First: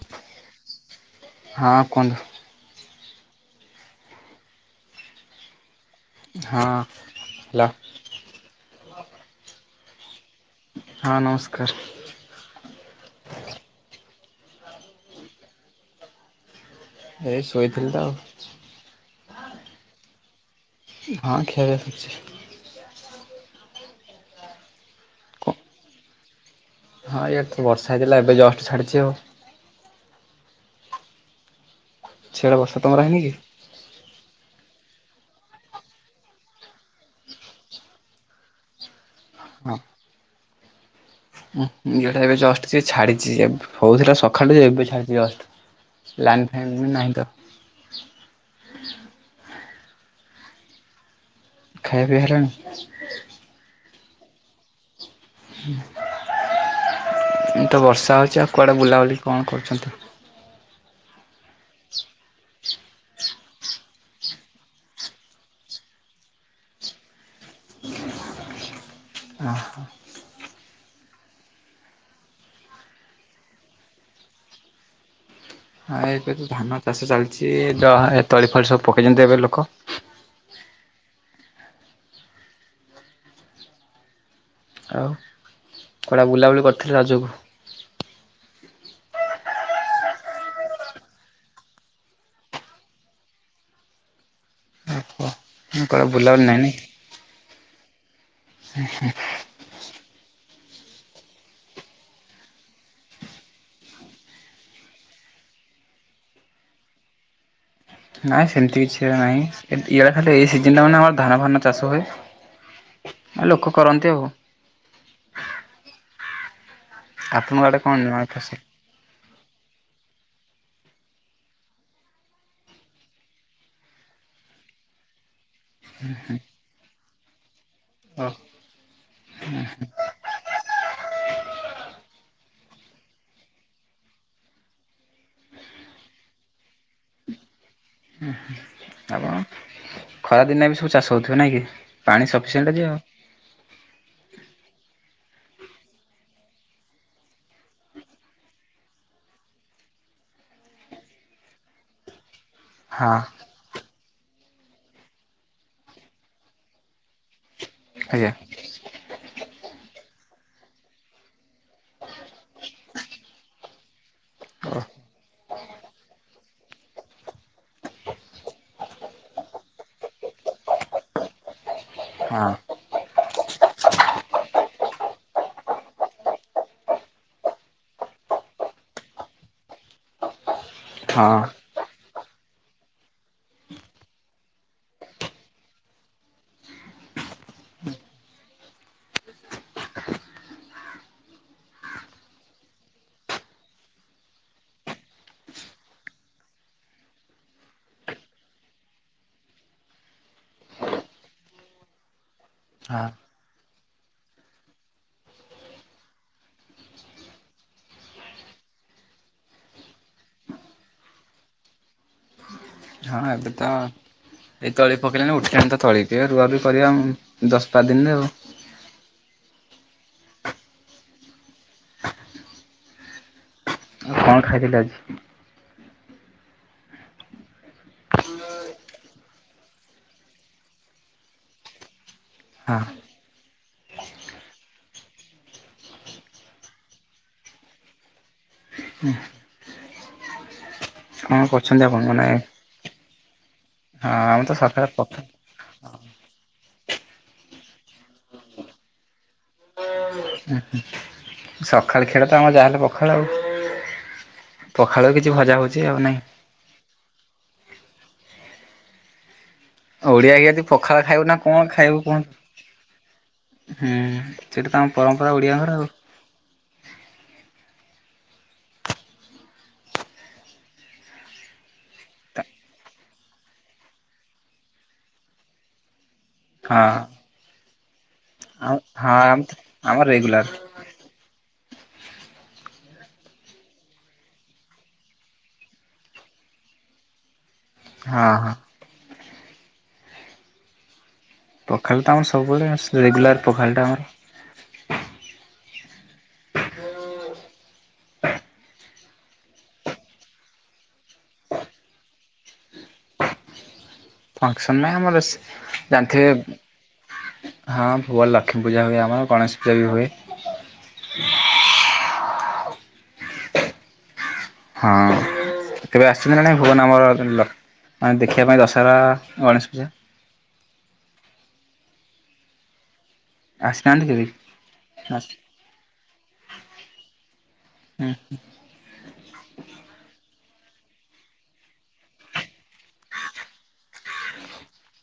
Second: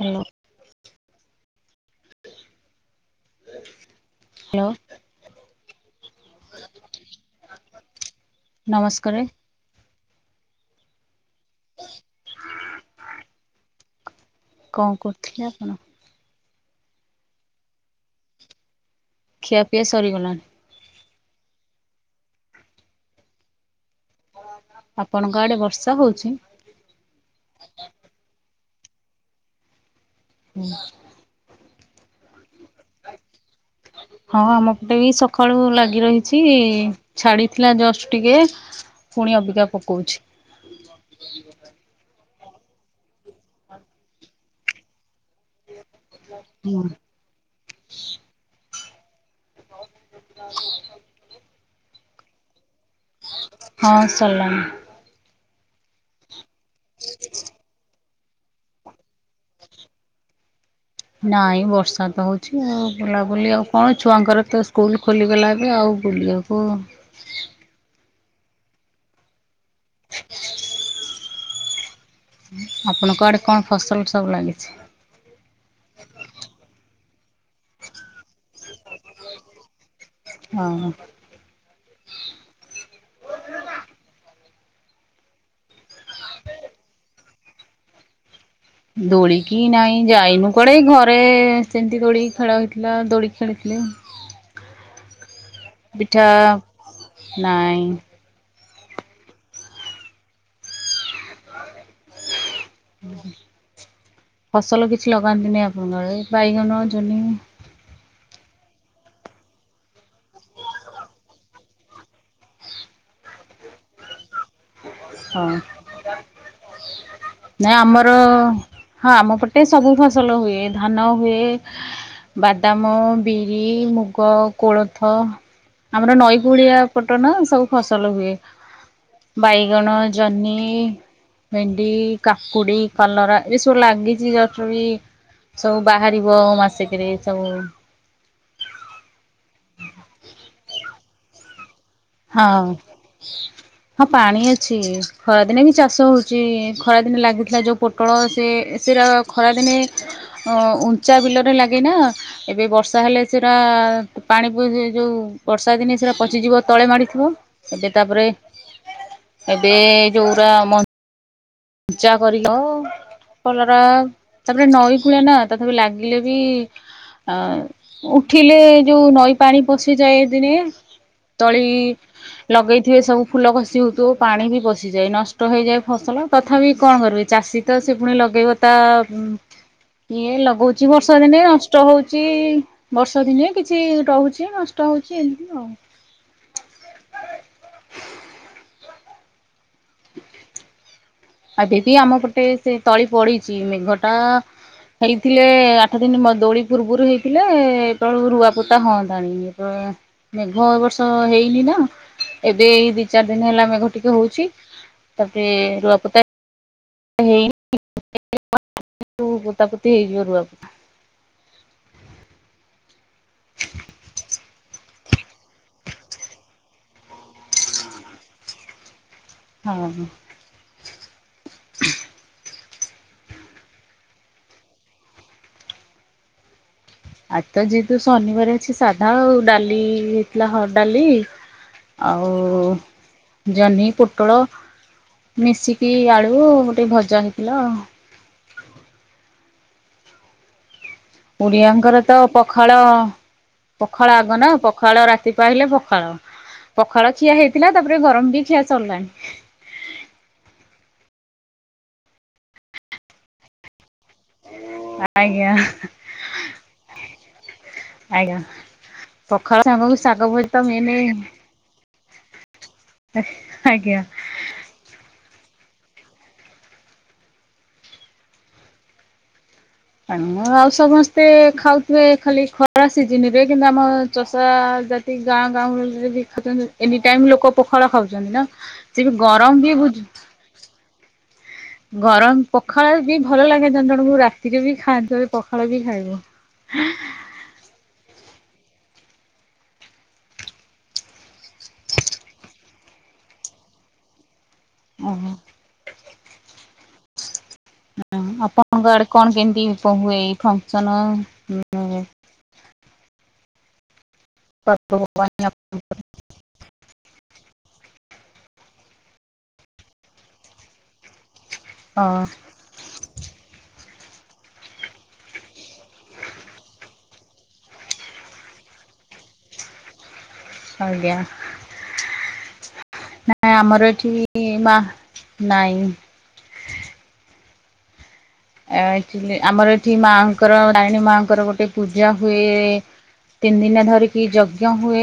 Hello. ହଁ କୁହନ୍ତୁ। Hello. ହଁ ହ୍ୟାଲୋ। ନମସ୍କାରେ। ହଁ ନମସ୍କାର। କଅଁ କରୁଥିଲେ ଆପଣ? ଏଇ ଶୋଇଥିଲି ତ ଆଉ। ଖିଆ ପିଆ ସରିଗଲାଣି। ହଁ ଖିଆ ପିଆ ସରିଚି। ଆପଣଙ୍କ ଆଡ଼େ ବର୍ଷା ହଉଚି? ହଁ ଇଆଡ଼େ ତ ବର୍ଷା ହେଇଥିଲା ଏବେ ଜଷ୍ଟ ଛାଡ଼ିଛି ଆଉ। [inaudible] ଛିଆଡ଼େ ବର୍ଷ ତମର ହେଇନି କି। ହଁ ଆମ ପଟେ ବି ସକାଳୁ ଲାଗି ରହିଚି ଛାଡ଼ିଥିଲା ଜଷ୍ଟ ଟିକେ। ପୁଣି ଅବିକା ହଁ ପକଉଛି। [unintelligible] ଏବେ ଜଷ୍ଟ ସିଏ ଛାଡ଼ିଚି ହଉଥିଲା ସକାଳୁ ଏବେ ଛାଡ଼ିଚି ଜଷ୍ଟ। ଲାଇନ୍ ଫାଇନ୍ ହୁଁ ବି ନାହିଁ ତ। ଖାଇବା ପିଇବା ହେଲାଣି। ହଁ ସଲା। ଏ ତ ବର୍ଷା ହଉଛି ଆଉ କୁଆଡ଼େ ବୁଲାବୁଲି କଣ କରୁଛନ୍ତି? ନାଇଁ ବର୍ଷା ତ ହଉଚି ଆଉ ବୁଲାବୁଲି ଆଉ କଣ ଛୁଆଙ୍କର ତ ସ୍କୁଲ ଖୋଲିଗଲା ଏବେ ଆଉ। ବୁଲିବାକୁ ହଁ। ଆପଣଙ୍କ ଆଡ଼େ କଣ ଫସଲ ସବୁ ଲାଗିଛି? ହଁ ଏବେ ତ ଧାନ ଚାଷ ଚାଲିଚି ଜ ଏତଳି ଫଳି ସବୁ ପକେଇଛନ୍ତି ଏବେ ଲୋକ। ହଁ ହଁ ହଁ। ଆଉ କୁଆଡ଼େ ବୁଲାବୁଲି କରିଥିଲ ରଜକୁ। ଦୋଳିକି ନାଇଁ ଯାଇନୁ କୁଆଡ଼େ ଏଇ ଘରେ ସେମିତି ଦୋଳିକି ଖେଳ ହୋଇଥିଲା ଦୋଳି ଖେଳିଥିଲେ। କୁଆଡ଼େ ପିଠା ବୁଲାବୁଲି ନାଇଁ। ଉଁ ହୁଁ। ଫସଲ କିଛି ଲଗାନ୍ତିନି ଆପଣଙ୍କ ଆଡେ ଏଇ ବାଇଗଣ ଜହ୍ନି। ନାଇଁ ସେମିତି କିଛି ନାଇଁ ଏମତି ଇଆଡ଼େ ଖାଲି ଏଇ ସିଜିନ ଟା ମାନେ ଆମର ଧାନ ଫାନ ଚାଷ ହୁଏ। ଆ ଲୋକ କରନ୍ତି ଆଉ। ହଁ। ଆପଣଙ୍କ ନାଇଁ ଆଡ଼େ କଣ ଆମର ନୂଆ ଫସଲ? ହଁ ଆମ ପଟେ ସବୁ ଫସଲ ହୁଏ ଧାନ ହୁଏ। ବାଦାମ, ବିରି, ମୁଗ, କୋଳଥ। ଆମର ନଈ କୂଳିଆ ପଟ ନା ସବୁ ଫସଲ ଓ ହୁଏ। ବାଇଗଣ ଜହ୍ନି, ଭେଣ୍ଡି। କାକୁଡ଼ି, କଲରା ଏ ସବୁ ଲାଗିଚି [unintelligible] ସବୁ ବାହାରିବ ମାସେକେରେ ସବୁ। ହୁଁ ହୁଁ ଆପଣ ଖରା ଦିନେ ବି ସବୁ ଚାଷ ହଉଥିବେ ନାଇଁ କି। ପାଣି ହଁ। ସଫିସିଏଣ୍ଟ ଅଛି ଆଉ ହଁ ପାଣି ଅଛି ଖରାଦିନେ ବି ଚାଷ ହଉଚି ଖରାଦିନେ ଲାଗୁଥିଲା ଯୋଉ ପୋ ଟୋଳ ସେ ସେଇରା ଖରାଦିନେ ଅଁ ଉଞ୍ଚା ବିଲରେ ଲାଗେନା। ଏବେ ବର୍ଷା ହଁ ହେଲେ ସେଉରା ପାଣି [unintelligible] ଯୋଉ ବର୍ଷା ଦିନେ ସେଇରା ପଚିଯିବ ତଳେ ମାଡ଼ିଥିବ ଏବେ ତାପରେ ଆଜ୍ଞା ଏବେ ଯୋଉରା ମ ପୂଜା କରିଲ କଲରା ତାପରେ ଓ ହଁ ନଈ କୁଳିନା ତଥାପି ଲାଗିଲେ ବି ଆ ଉଠିଲେ ଯୋଉ ନଈ ପାଣି ପଶିଯାଏ ଏ ଦିନେ। ତଳି ହଁ। ଲଗେଇଥିବେ ସବୁ ଫୁଲ ଘଷି ହଉଥିବ ପାଣି ବି ପଶିଯାଏ ନଷ୍ଟ ହେଇଯାଏ ଫସଲ। ତଥାପି କଣ କରିବେ ଚାଷୀ ତ ସେ ପୁଣି ଲଗେଇବ ତା ଇଏ ଲଗଉ କିଛି ବର୍ଷା ଦିନେ ନସ୍‌ ହଁ ଷ୍ଟ ହଉଚି ବର୍ଷା ଦିନେ କିଛି ରହୁଚି ନଷ୍ଟ ହଉଚି ଏମିତି ଆଉ। ଆବେବି ଆମ ପଟେ ସେ ତଳି ପଡିଚି ମେଘ ଟା ହେଇଥିଲେ ଆଠ ଦିନ ମ ଦୋଳି ପୂର୍ବରୁ ହେଇଥିଲେ ଏତଳକୁ ରୁଆପୋତା ହଅନ୍ତାଣି ଇଏ ତ ମେଘ ଏ ବର୍ଷ ହେଇନି ନା ଏବେ ଏଇ ଦଚାରି ଦିନ ହେଲା ମେଘ ଟିକେ ହୋଉଚି। ତାପରେ ରୁଆପୋତା ହେଇ ଓ ପୋତାପୋତି ହେଇଯିବ ରୁଆ ହଁ ଏବେ ତ ଏଇ ତଳି ପକେଇଲାଣି ଉଠେଇ ଆଣିତ ତଳିିକି ଏ ରୁଆ ବି କରିବା ଆମ୍ ଦଶଟା ଦିନରେ ଆଉ ହଁ। ଆଉ କଣ ଖାଇଥିଲେ ଆଜି? ଆଜି ତ ଯେହେତୁ ଶନିବାର ଅଛି ସାଧା ଆଉ ଡାଲି ହେଇଥିଲା ହଡ ଡାଲି ଆଉ ହଁ ଜହ୍ନି ପୋଟଳ ମିଶିକି ଆଳୁ ଗୋଟେ ଭଜା ହେଇଥିଲା ଆଉ। କଣ କରୁଛନ୍ତି ଓଡିଆଙ୍କର ଆପଣ ତ ମାନେ ପଖାଳ ହଁ ପଖାଳ ଆଗ ଆମେ ନା ତ ସକାଳେ ପଖାଳ ପଖା ରାତି ପାହିଲେ ପଖାଳ ପଖାଳ ଖିଆ ହେଇଥିଲା ତାପରେ ଗରମ ବି ଖିଆ ସରିଲାଣି। ଉଁହୁଁ ସଖାଳ ଖିଆ ତ ଆମର ଯାହା ହେଲେ ପଖାଳ ଆଉ। ପଖାଳ କିଛି ଆଜ୍ଞା। ଭଜା ଭଜି ଆଉ ନାହିଁ। ଆଜ୍ଞା। ପଖାଳ ସାଙ୍ଗକୁ ଶାଗ ଓଡିଆ ଭଜା ଆଜ୍ଞା ତ ଯଦି ମେନେ ପଖାଳ ଖାଇବୁ ନା କଣ ଖାଇବୁ କୁହନ୍ତୁ। ଆଜ୍ଞା। ହୁଁ ସେଇଟା ତ ଆମ ପରମ୍ପରା ଓଡ଼ିଆଙ୍କର ଆଉ। ଏଣୁ ଆଉ ସମସ୍ତେ ଖାଉଥିବେ ଖାଲି ଖରା ସିଜିନରେ କିନ୍ତୁ ଆମ ଚଷା ଜା ସେଇ ଗାଁ ଗାଉଁଲିରେ ଦେଖ ଯାଆନ୍ତି ହଁ ଏନି ଟାଇମ ଲୋକ ପୋଖାଳ ଖାଉଚନ୍ତି ନା ଆଉ ସେ ବି ହଁ ଆମ ଗରମ ବି ଆମର ବୁଝୁ ରେଗୁଲାର ଗରମ ପଖାଳ ବି ଭଲ ଲାଗେ ଜଣ ଜଣକୁ ରାତିରେ ବି ଖାଆନ୍ତି [unintelligible] ପଖାଳ ବି ଖାଇବ। ହଁ ହଁ। ପଖାଳ ତ ଆମର ସବୁବେଳେ ଆ ସେ ରେଗୁଲାର ପଖାଳଟା ଆମର। ଓହୋ। ହୁଁ ଆପଣଙ୍କ ଆଡେ କଣ କେମତି ଏ ପ ହୁଏ ଏଇ ଫଙ୍କସନ? ଫଙ୍କସନ ନା ଆମ ବେଶୀ ପର୍ବପର୍ବାଣି ଜାଣିଥିବେ। ହଁ ଭୁଅ ଲକ୍ଷ୍ମୀ ପୂଜା ହୁଏ ଆମର ଗଣେଶ ପୂଜା ବି ହୁଏ। ହଁ। ହଁ। କେବେ ଆସିଛନ୍ତି ନା ନାହିଁ ଭୁବନ ଆମର [unintelligible] ଲକ୍ଷ୍ ମାନେ ଦେଖିବା ପାଇଁ ଦଶହରା, ଗଣେଶ ପୂଜା? ଆଜ୍ଞା ନା ନାଇ ଆମର ଆସିନାହାନ୍ତି ଏଠି କେବେ? ମାଆ ନାଇଁ। ଅ ହଁ। ଆ-ଆକଚୁଲି ଆମର ଏଠି ମାଆଙ୍କର ତାରିଣୀ ମାଆଙ୍କର ଗୋଟେ ପୂଜା ହୁଏ ତିନ ଦିନ ଧରିକି ଯଜ୍ଞ ହୁଏ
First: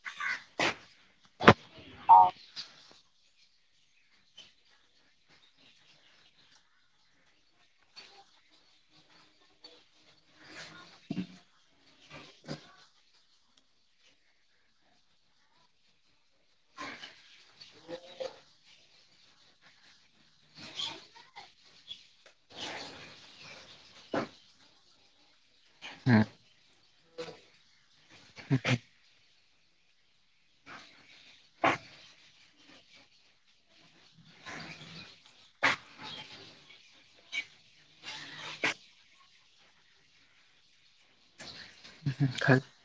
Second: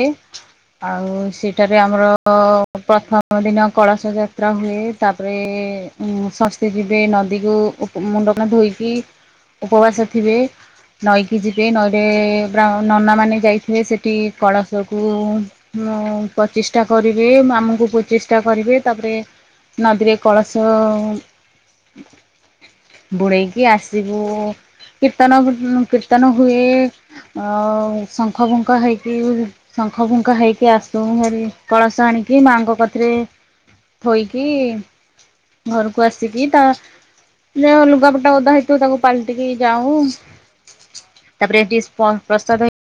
ଆଉ ସେଇଟା ବି ଆମର ପ୍ରଥମ ଦିନ କଳସ ଯାତ୍ରା ହୁଏ ତାପରେ ଉଁ ସମସ୍ତେ ଯିବେ ନଦୀକୁ ଉ ମୁଣ୍ଡ କାନ ଧୋଇକି ଉପବାସ ଥିବେ ନଈକି ଯିବେ ନଈରେ ବ୍ରା ନନାମାନେ ଯାଇଥିବେ ସେଠି କଳସକୁ ମୁ ପଚିଷ୍ଟା କରିବେ ମାମୁଁଙ୍କୁ ପଚିଷ୍ଟା କରିବେ ତାପରେ ନଦୀରେ କଳସ ବୁଡେଇକି ଆସିବୁ କୀର୍ତ୍ତନ ଫିର୍ ଉଁ ହୁଁ କୀର୍ତ୍ତନ ହୁଏ ଆଉ ଶଙ୍ଖ ଫୁଙ୍କା ହେଇକି ଶଙ୍ଖ ଫୁଙ୍କା ହେଇକି ଆସୁ ଭାରି କଳସ ଆଣିକି ମାଆଙ୍କ କତିରେ ଥୋଇକି ଘରକୁ ଆସିକି ତା ଯାହା ଲୁଗା ପଟା ଓଦା ହେଇଥିବ ତାକୁ ପାଲଟିକି ଯାଉଁ ତାପରେ ହେଟି ପ ମୁଁ ପ୍ରସାଦ ହେଇ କହିଲି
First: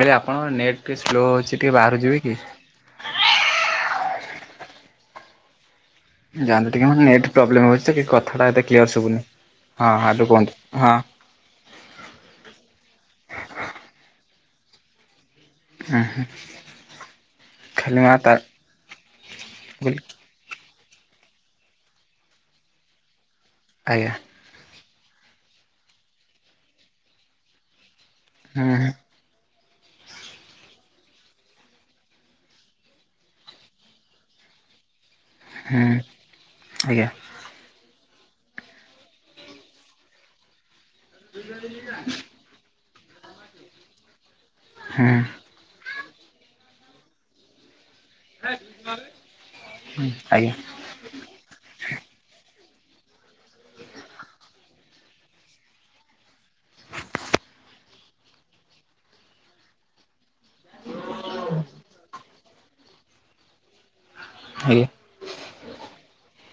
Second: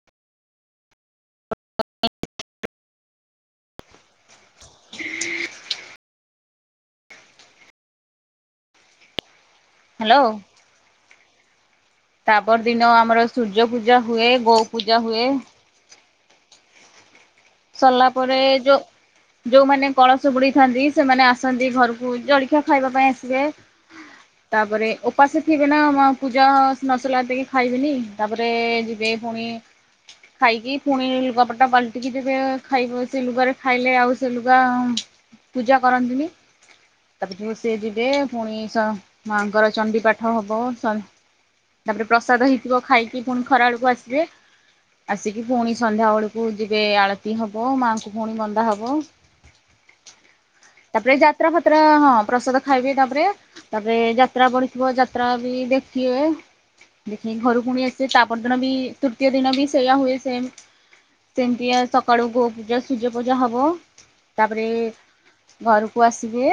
ଭାଇ ଆପଣଙ୍କର ନେଟ୍ ଟିକେ ସ୍ଲୋ ଅଛି, ଟିକେ ବାହାରକୁ ଯିବେ କି? [unintelligible] ଯାଆନ୍ତୁ ଟିକେ ମ ନେଟ୍ ପ୍ରବ୍ଲେମ୍ ହୋଉଛି ତ କି କଥାଟା ଏତେ କ୍ଲିୟର୍ ଶୁବୁନି, ହଁ ହ୍ୟାଲୋ ଏବେ କୁହନ୍ତୁ ହଁ। ତାପର୍ ଦିନ ଆମର ସୂର୍ଯ୍ୟପୂଜା ହୁଏ, ଗୋପୂଜା ହୁଏ। ହୁଁ- ହୁଁ। ଖାଲି ସରିଲା ମା ତା ପରେ ଯୋଉ ଯୋଉମାନେ ବୋଲି କଳସ ସ ବୁଡ଼େଇଥାନ୍ତି ସେମାନେ ଆସନ୍ତି ଘରକୁ, ଜଳିଖିଆ ଖାଇବା ପାଇଁ ଆସିବେ। ଆଜ୍ଞା। ତାପରେ ଓପାସ ଥିବେ ନା ମ୍ ପୂଜା ନସରିଲା ହାତେ ଖାଇବେନି, ତାପରେ ହୁଁ ହୁଁ ଯିବେ ପୁଣି ଖାଇକି, ପୁଣି ଲୁଗାପାଟା ପାଲଟିିକି ଯେବେ ଆଉ ଖାଇବ ସେ ଲୁଗାରେ ଖାଇଲେ, ଆଉ ସେ ଲୁଗା ପୂଜା କରନ୍ତିନି। ଆଜ୍ଞା। ତାପରେ ଯୋଉ ସେ ଯିବେ, ପୁଣି ସ ମାଆଙ୍କର ଚଣ୍ଡୀ ପାଠ ହବ। ସ ତାପରେ ପ୍ରସାଦ ହେଇଥିବ ଖାଇକି ପୁଣି ଖରା ବେଳୁକୁ ଆସିବେ, ହୁଁ ଆସିକି ଫୁଣି ସନ୍ଧ୍ୟା ବେଳୁକୁ ଯି ଏବେ ଆଳତୀ ହବ, ମାଙ୍କୁ ଫୁଣି ବନ୍ଦା ହବ। ହୁଁ ଆଜ୍ଞା। ତାପରେ ଯାତ୍ରା ଫାତ୍ରା, ହଁ ପ୍ରସାଦ ଖାଇବେ ତାପରେ ତାପରେ ଯାତ୍ରା ପଡିଥିବ, ଯାତ୍ରା ବି ଦେଖିବେ। ଦେଖିବେ ଘରୁକୁୁ ଫୁଣି ଆସିବେ, ତାପର୍ ଦିନ ବି ତୃତୀୟ ଦିନ ବି ସେଇୟା ହୁଏ ସେମ୍। ସେମିତିଆ ସକାଳୁ ଗୋପୂଜା ସୂର୍ଯ୍ୟପୂଜା ହବ, ତାପରେ ହଁ ଘରକୁ ଆସିବେ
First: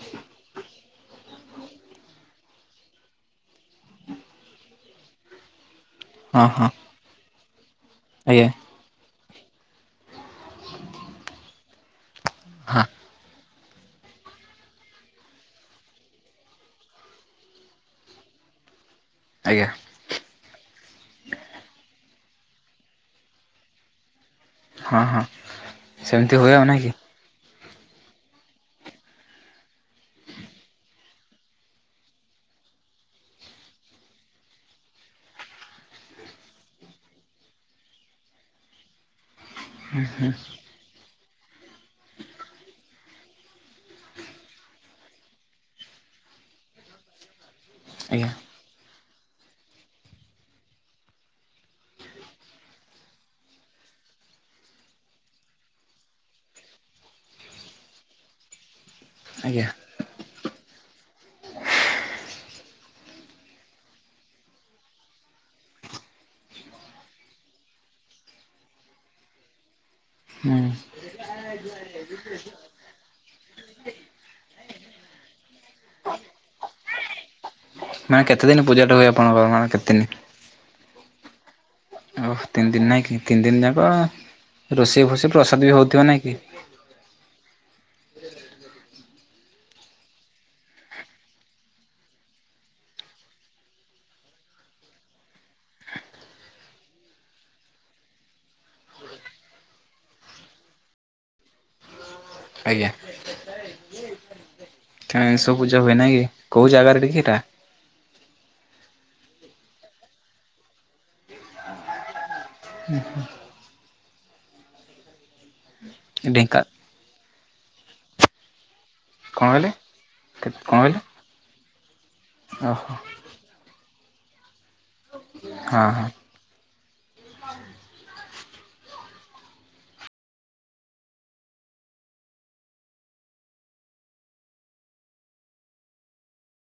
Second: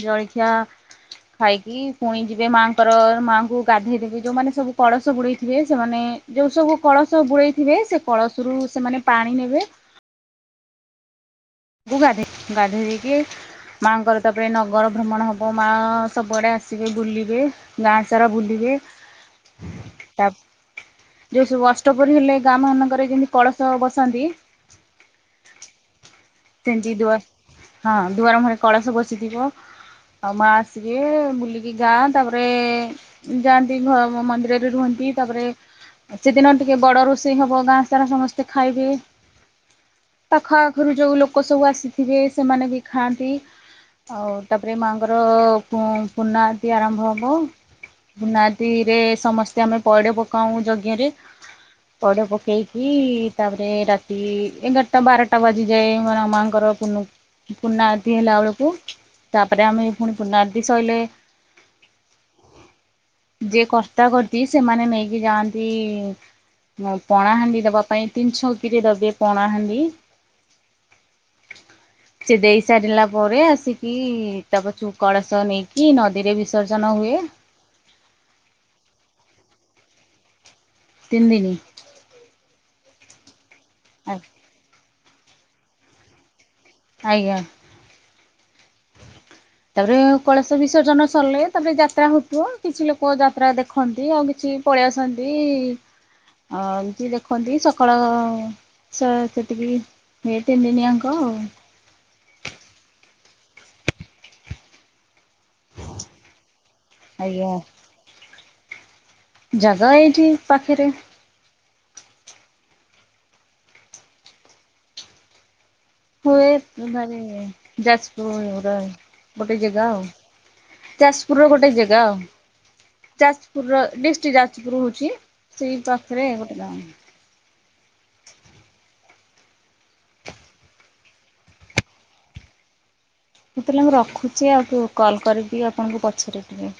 ଜଳିଖିଆ ଖାଇକି ପୁଣି ଯିବେ ମାଆଙ୍କର, ମାଆଙ୍କୁ ଗାଧେଇ ଦେବେ ଯୋଉମାନେ ସବୁ କଳସ ବୁଡ଼େଇ ଥିବେ। ସେମାନେ ଯୋଉ ହଁ ସବୁ କଳସ ବୁଡ଼େଇ ଥିବେ, ସେ ଆଜ୍ଞା କଳସରୁ ସେମାନେ ପାଣି ନେବେ। [unintelligible] ଗାଧେଇ ହଁ ଗାଧେଇ ଦେଇକି ମାଆଙ୍କର ତାପରେ ନଗର ଭ୍ରମଣ ହବ, ମାଆ ସବୁଆଡ଼େ ଆସିବେ ବୁଲିବେ। ଗାଁ ସାରା ବୁଲିବେ। ଆଜ୍ଞା ତାପ୍ ଯୋଉ ସବୁ ଅଷ୍ଟପ୍ରହରୀ ହେଲେ, ଗାଁ ମାନଙ୍କରେ ଯେମିତି କଳସ ବସାନ୍ତି ହଁ -ହଁ। ସେମିତି ହୁଏ ଆଉ। ନାଇଁ ସେମିତି କି ଦୁଆରେ ହଁ ଦୁଆର ମୁହଁରେ କଳସ ବସିଥିବ। ଆଉ ମାଆ ଆସିବେ ବୁଲିକି ଗାଁ, ତାପରେ ଯାଆନ୍ତି ଘ ମନ୍ଦିରରେ ରୁହନ୍ତି, ତାପରେ ସେଦିନ ଟିକେ ବଡ଼ ରୋଷେଇ ହବ, ଗାଁ ସାରା ସମସ୍ତେ ଖାଇବେ। ପାଖ ଆଖୁରୁ ଯୋଉ ଲୋକ ସବୁ ଆସିଥିବେ, ସେମାନେ ବି ଖାଆନ୍ତି। ଆଉ ତାପରେ ମାଆଙ୍କର ପୁଁ ପୂର୍ଣ୍ଣାହୁତି ଆରମ୍ଭ ହବ। ଆଜ୍ଞା ପୂର୍ଣ୍ଣାହୁତିରେ ସମସ୍ତେ ଆମେ ପଇଡ ପକାଉ ଯଜ୍ଞରେ। ପଇଡ଼ ପକେଇକି, ତାପରେ ରାତି ଏଗାରଟା ବାରଟା ବାଜିଯାଏ ଆମର ମାଆଙ୍କର ପୂ ପୂର୍ଣ୍ଣାହୁତି ହେଲା ବେଳକୁ, ଆଜ୍ଞା ତାପରେ ଆମେ ଫୁଣି ପୂର୍ଣ୍ଣାହୁତି ସଇଲେ ଯିଏ କର୍ତ୍ତା କର୍ତ୍ତି ସେମାନେ ନେଇକି ଯାଆନ୍ତି ପଣାହାଣ୍ଡି ଦବା ପାଇଁ, ତିନି ଛକିରେ ଦେବେ ପଣାହାଣ୍ଡି। ହୁଁ। [unintelligible] ସେ ଦେଇ ସାରିଲା ପରେ, ଆସିକି ତା ପଛୁକୁ କଳସ ନେଇକି ନଦୀରେ ବିସର୍ଜନ ହୁଏ। ମାନେ କେତେ ଦିନ ପୂଜାଟା ହୁଏ, ଆପଣଙ୍କର କେତେ ଦିନ? ତିନିଦିନି। ଓ ତିନି ଦିନ ନାହିଁ କି, ତିନି ଦିନ ଯାକ ରୋଷେଇ ଫୋସେଇ ପ୍ରସାଦ ବି ହଉଥିବ ନାଇଁ କି? ଆଜ୍ଞା। [unintelligible] ତାପରେ କଳସ ବିସର୍ଜନ ସରିଲେ ତାପରେ ଯାତ୍ରା ହଉ ଥିବ, କିଛି ଲୋକ ଯାତ୍ରା ଦେଖନ୍ତି ଆଉ କିଛି ପଳେଇ ଆସନ୍ତି ଅ ଏମତିି ଦେଖନ୍ତି ସକାଳ [unintelligible] ତିନି ଦିନି ଆଙ୍କ ଆଉ ଆଜ୍ଞା। [unintelligible] ସବୁ ପୂଜା ହୁଏ ନାଇଁ କି କୋଉ ଜାଗାରେ [unintelligible] ଆଜ୍ଞା ଜାଗା ଏଇଠି ପାଖେରେ [unintelligible] ହୁଏ ଢେଙ୍କା ମାନେ ଯାଜପୁର [unintelligible] କଣ ଗୋଟେ କହିଲେ ଜେଗା ଆଉ କଣ କହିଲେ? ଯାସପୁର ର ଗୋଟେ ଜେଗା ଆଉ। ଓହୋ ଯାଜପୁରର ଡିଷ୍ଟୀକି ଯାଜପୁର ହୋଉଚି ସେଇ ହଁ ହଁ ପାଖେରେ ଗୋଟେ ଗାଁ। [unintelligible] ହୋଉ ତାହେଲେ ମୁଁ ରଖୁଛି ଆଉ [unintelligible] କଲ୍ କରିବି ଆପଣଙ୍କୁ ପଛରେ ଟିକେ।